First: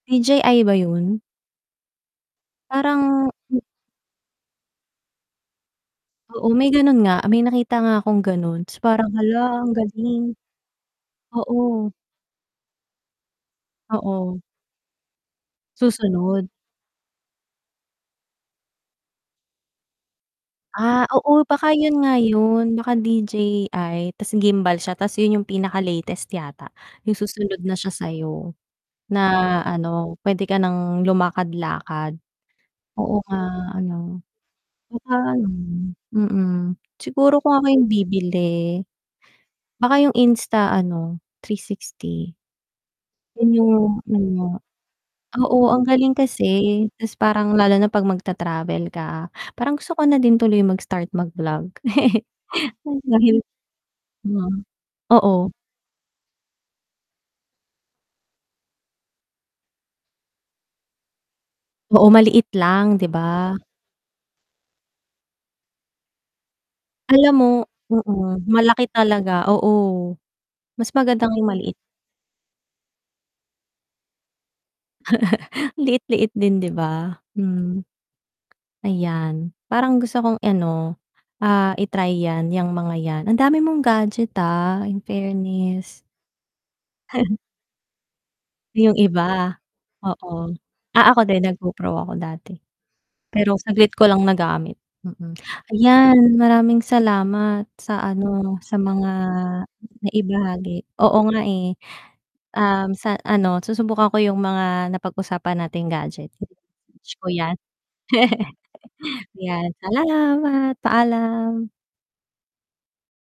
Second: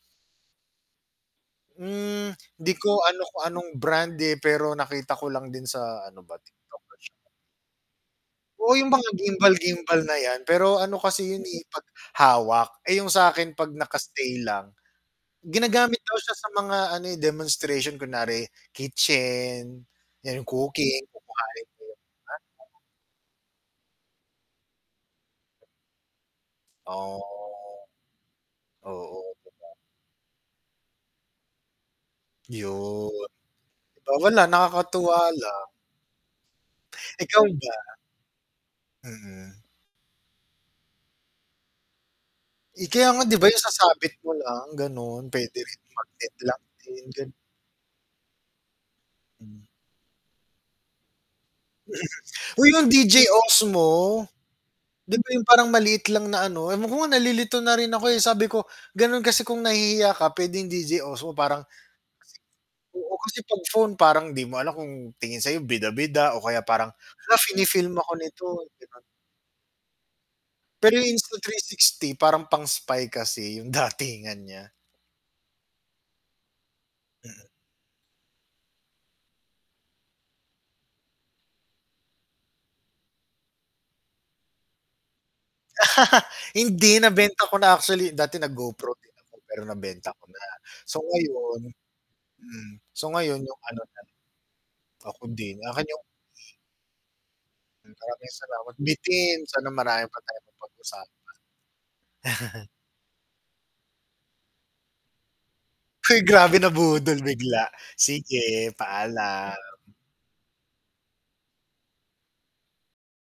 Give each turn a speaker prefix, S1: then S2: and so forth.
S1: DJI ba 'yon?
S2: Hmm, hindi ko ano
S1: Parang
S2: kung
S1: hm
S2: anong brand, eh, pero nakita ko lang din sa ano ba,
S1: Oo, may
S2: TikTok na
S1: gano'n
S2: sho
S1: nga, may nakita nga akong gano'n, 'tas
S2: 'yong mga
S1: parang hala, ang
S2: gimbal-gimbal na
S1: galing.
S2: 'yan, pero ano kasi 'yon, eh, 'pag
S1: Oo.
S2: hawak, eh, 'yong sa'kin 'pag
S1: Oo.
S2: naka-stay lang. Ginagamit daw siya sa
S1: Susunod.
S2: mga ano, eh, demonstration kunwari kitchen, 'yan, 'yong cooking,
S1: Ah, oo,
S2: kukuhanin
S1: baka
S2: mo 'yon.
S1: 'yon nga
S2: [unintelligible]
S1: 'yon, baka DJI 'tas gimbal siya 'tas 'yon 'yong pinakalatest yata, 'yong
S2: Oh.
S1: susunod na siya sa 'yo.
S2: Oo,
S1: Na
S2: 'di ba?
S1: ano, puwede ka nang lumakad-lakad.
S2: 'Yun,
S1: Oo nga
S2: 'di ba,
S1: ano,
S2: wala, nakakatuwa
S1: baka ano,
S2: lang.
S1: mm,
S2: Ikaw
S1: siguro kung ako
S2: ba?
S1: 'yong bibili,
S2: Mm.
S1: baka 'yong Insta ano, 360.
S2: Eh, kaya nga 'di
S1: Yun
S2: ba, 'yong
S1: 'yong
S2: sasabit mo
S1: ano.
S2: lang, gano'n, puwede
S1: Oo,
S2: rin
S1: ang galing
S2: magnet
S1: kasi,
S2: lang din,
S1: 'tas
S2: gan
S1: parang lalo na 'pag mag-ta-travel ka,
S2: Hmm.
S1: parang gusto ko na din tuloy mag-start mag-vlog.
S2: Mm. Uy, 'yon
S1: San
S2: DJI
S1: nahin
S2: Osmo.
S1: mhm,
S2: 'Di ba 'yong
S1: oo.
S2: parang maliit lang na ano, ewan ko nga nalilito na rin ako, eh, sabi ko, gano'n kasi kung nahihiya ka pwedeng DJI Osmo parang sige,
S1: Oo, maliit lang, 'di
S2: oo, kasi
S1: ba?
S2: 'pag phone parang 'di mo alam kung tingin sa 'yo bida-bida o kaya parang,
S1: Alam
S2: "Hala,
S1: mo,
S2: fini-film ako
S1: mm,
S2: nito,"
S1: malaki
S2: 'di ba?
S1: talaga, oo. Mas
S2: Pero
S1: maganda nga 'yong maliit.
S2: Insta360 parang pang-spy kasi, 'yong datingan niya.
S1: Liit-liit din, 'di ba?
S2: Mm.
S1: Hmm. Ayan, parang gusto kong i ano, ah, i-try 'yan, 'yang mga 'yan. Ang dami mong gadget, ah, in fairness.
S2: Hindi, nabenta ko na actually, dati nag GoPro
S1: 'Yung
S2: din
S1: iba.
S2: ako pero nabenta ko na,
S1: Oo,
S2: so
S1: ah, ako din
S2: ngayon
S1: nag-GoPro ako dati.
S2: hmm, so ngayon
S1: Pero
S2: 'yong ano
S1: saglit
S2: na.
S1: ko lang nagamit.
S2: Ako
S1: Mm,
S2: din, akin 'yong
S1: ayan, maraming salamat sa
S2: Maraming
S1: ano,
S2: salamat
S1: sa mga
S2: bitin, sana marami pa tayong
S1: naibahagi, oo
S2: mapag-usapan.
S1: nga, eh. Um, sa ano, susubukan ko 'yong mga napag-usapan nating
S2: Hay
S1: gadget; hala,
S2: grabe,
S1: wish
S2: nabudol
S1: ko 'yan.
S2: bigla, sige,
S1: 'Yan,
S2: paalam.
S1: salamat, paalam.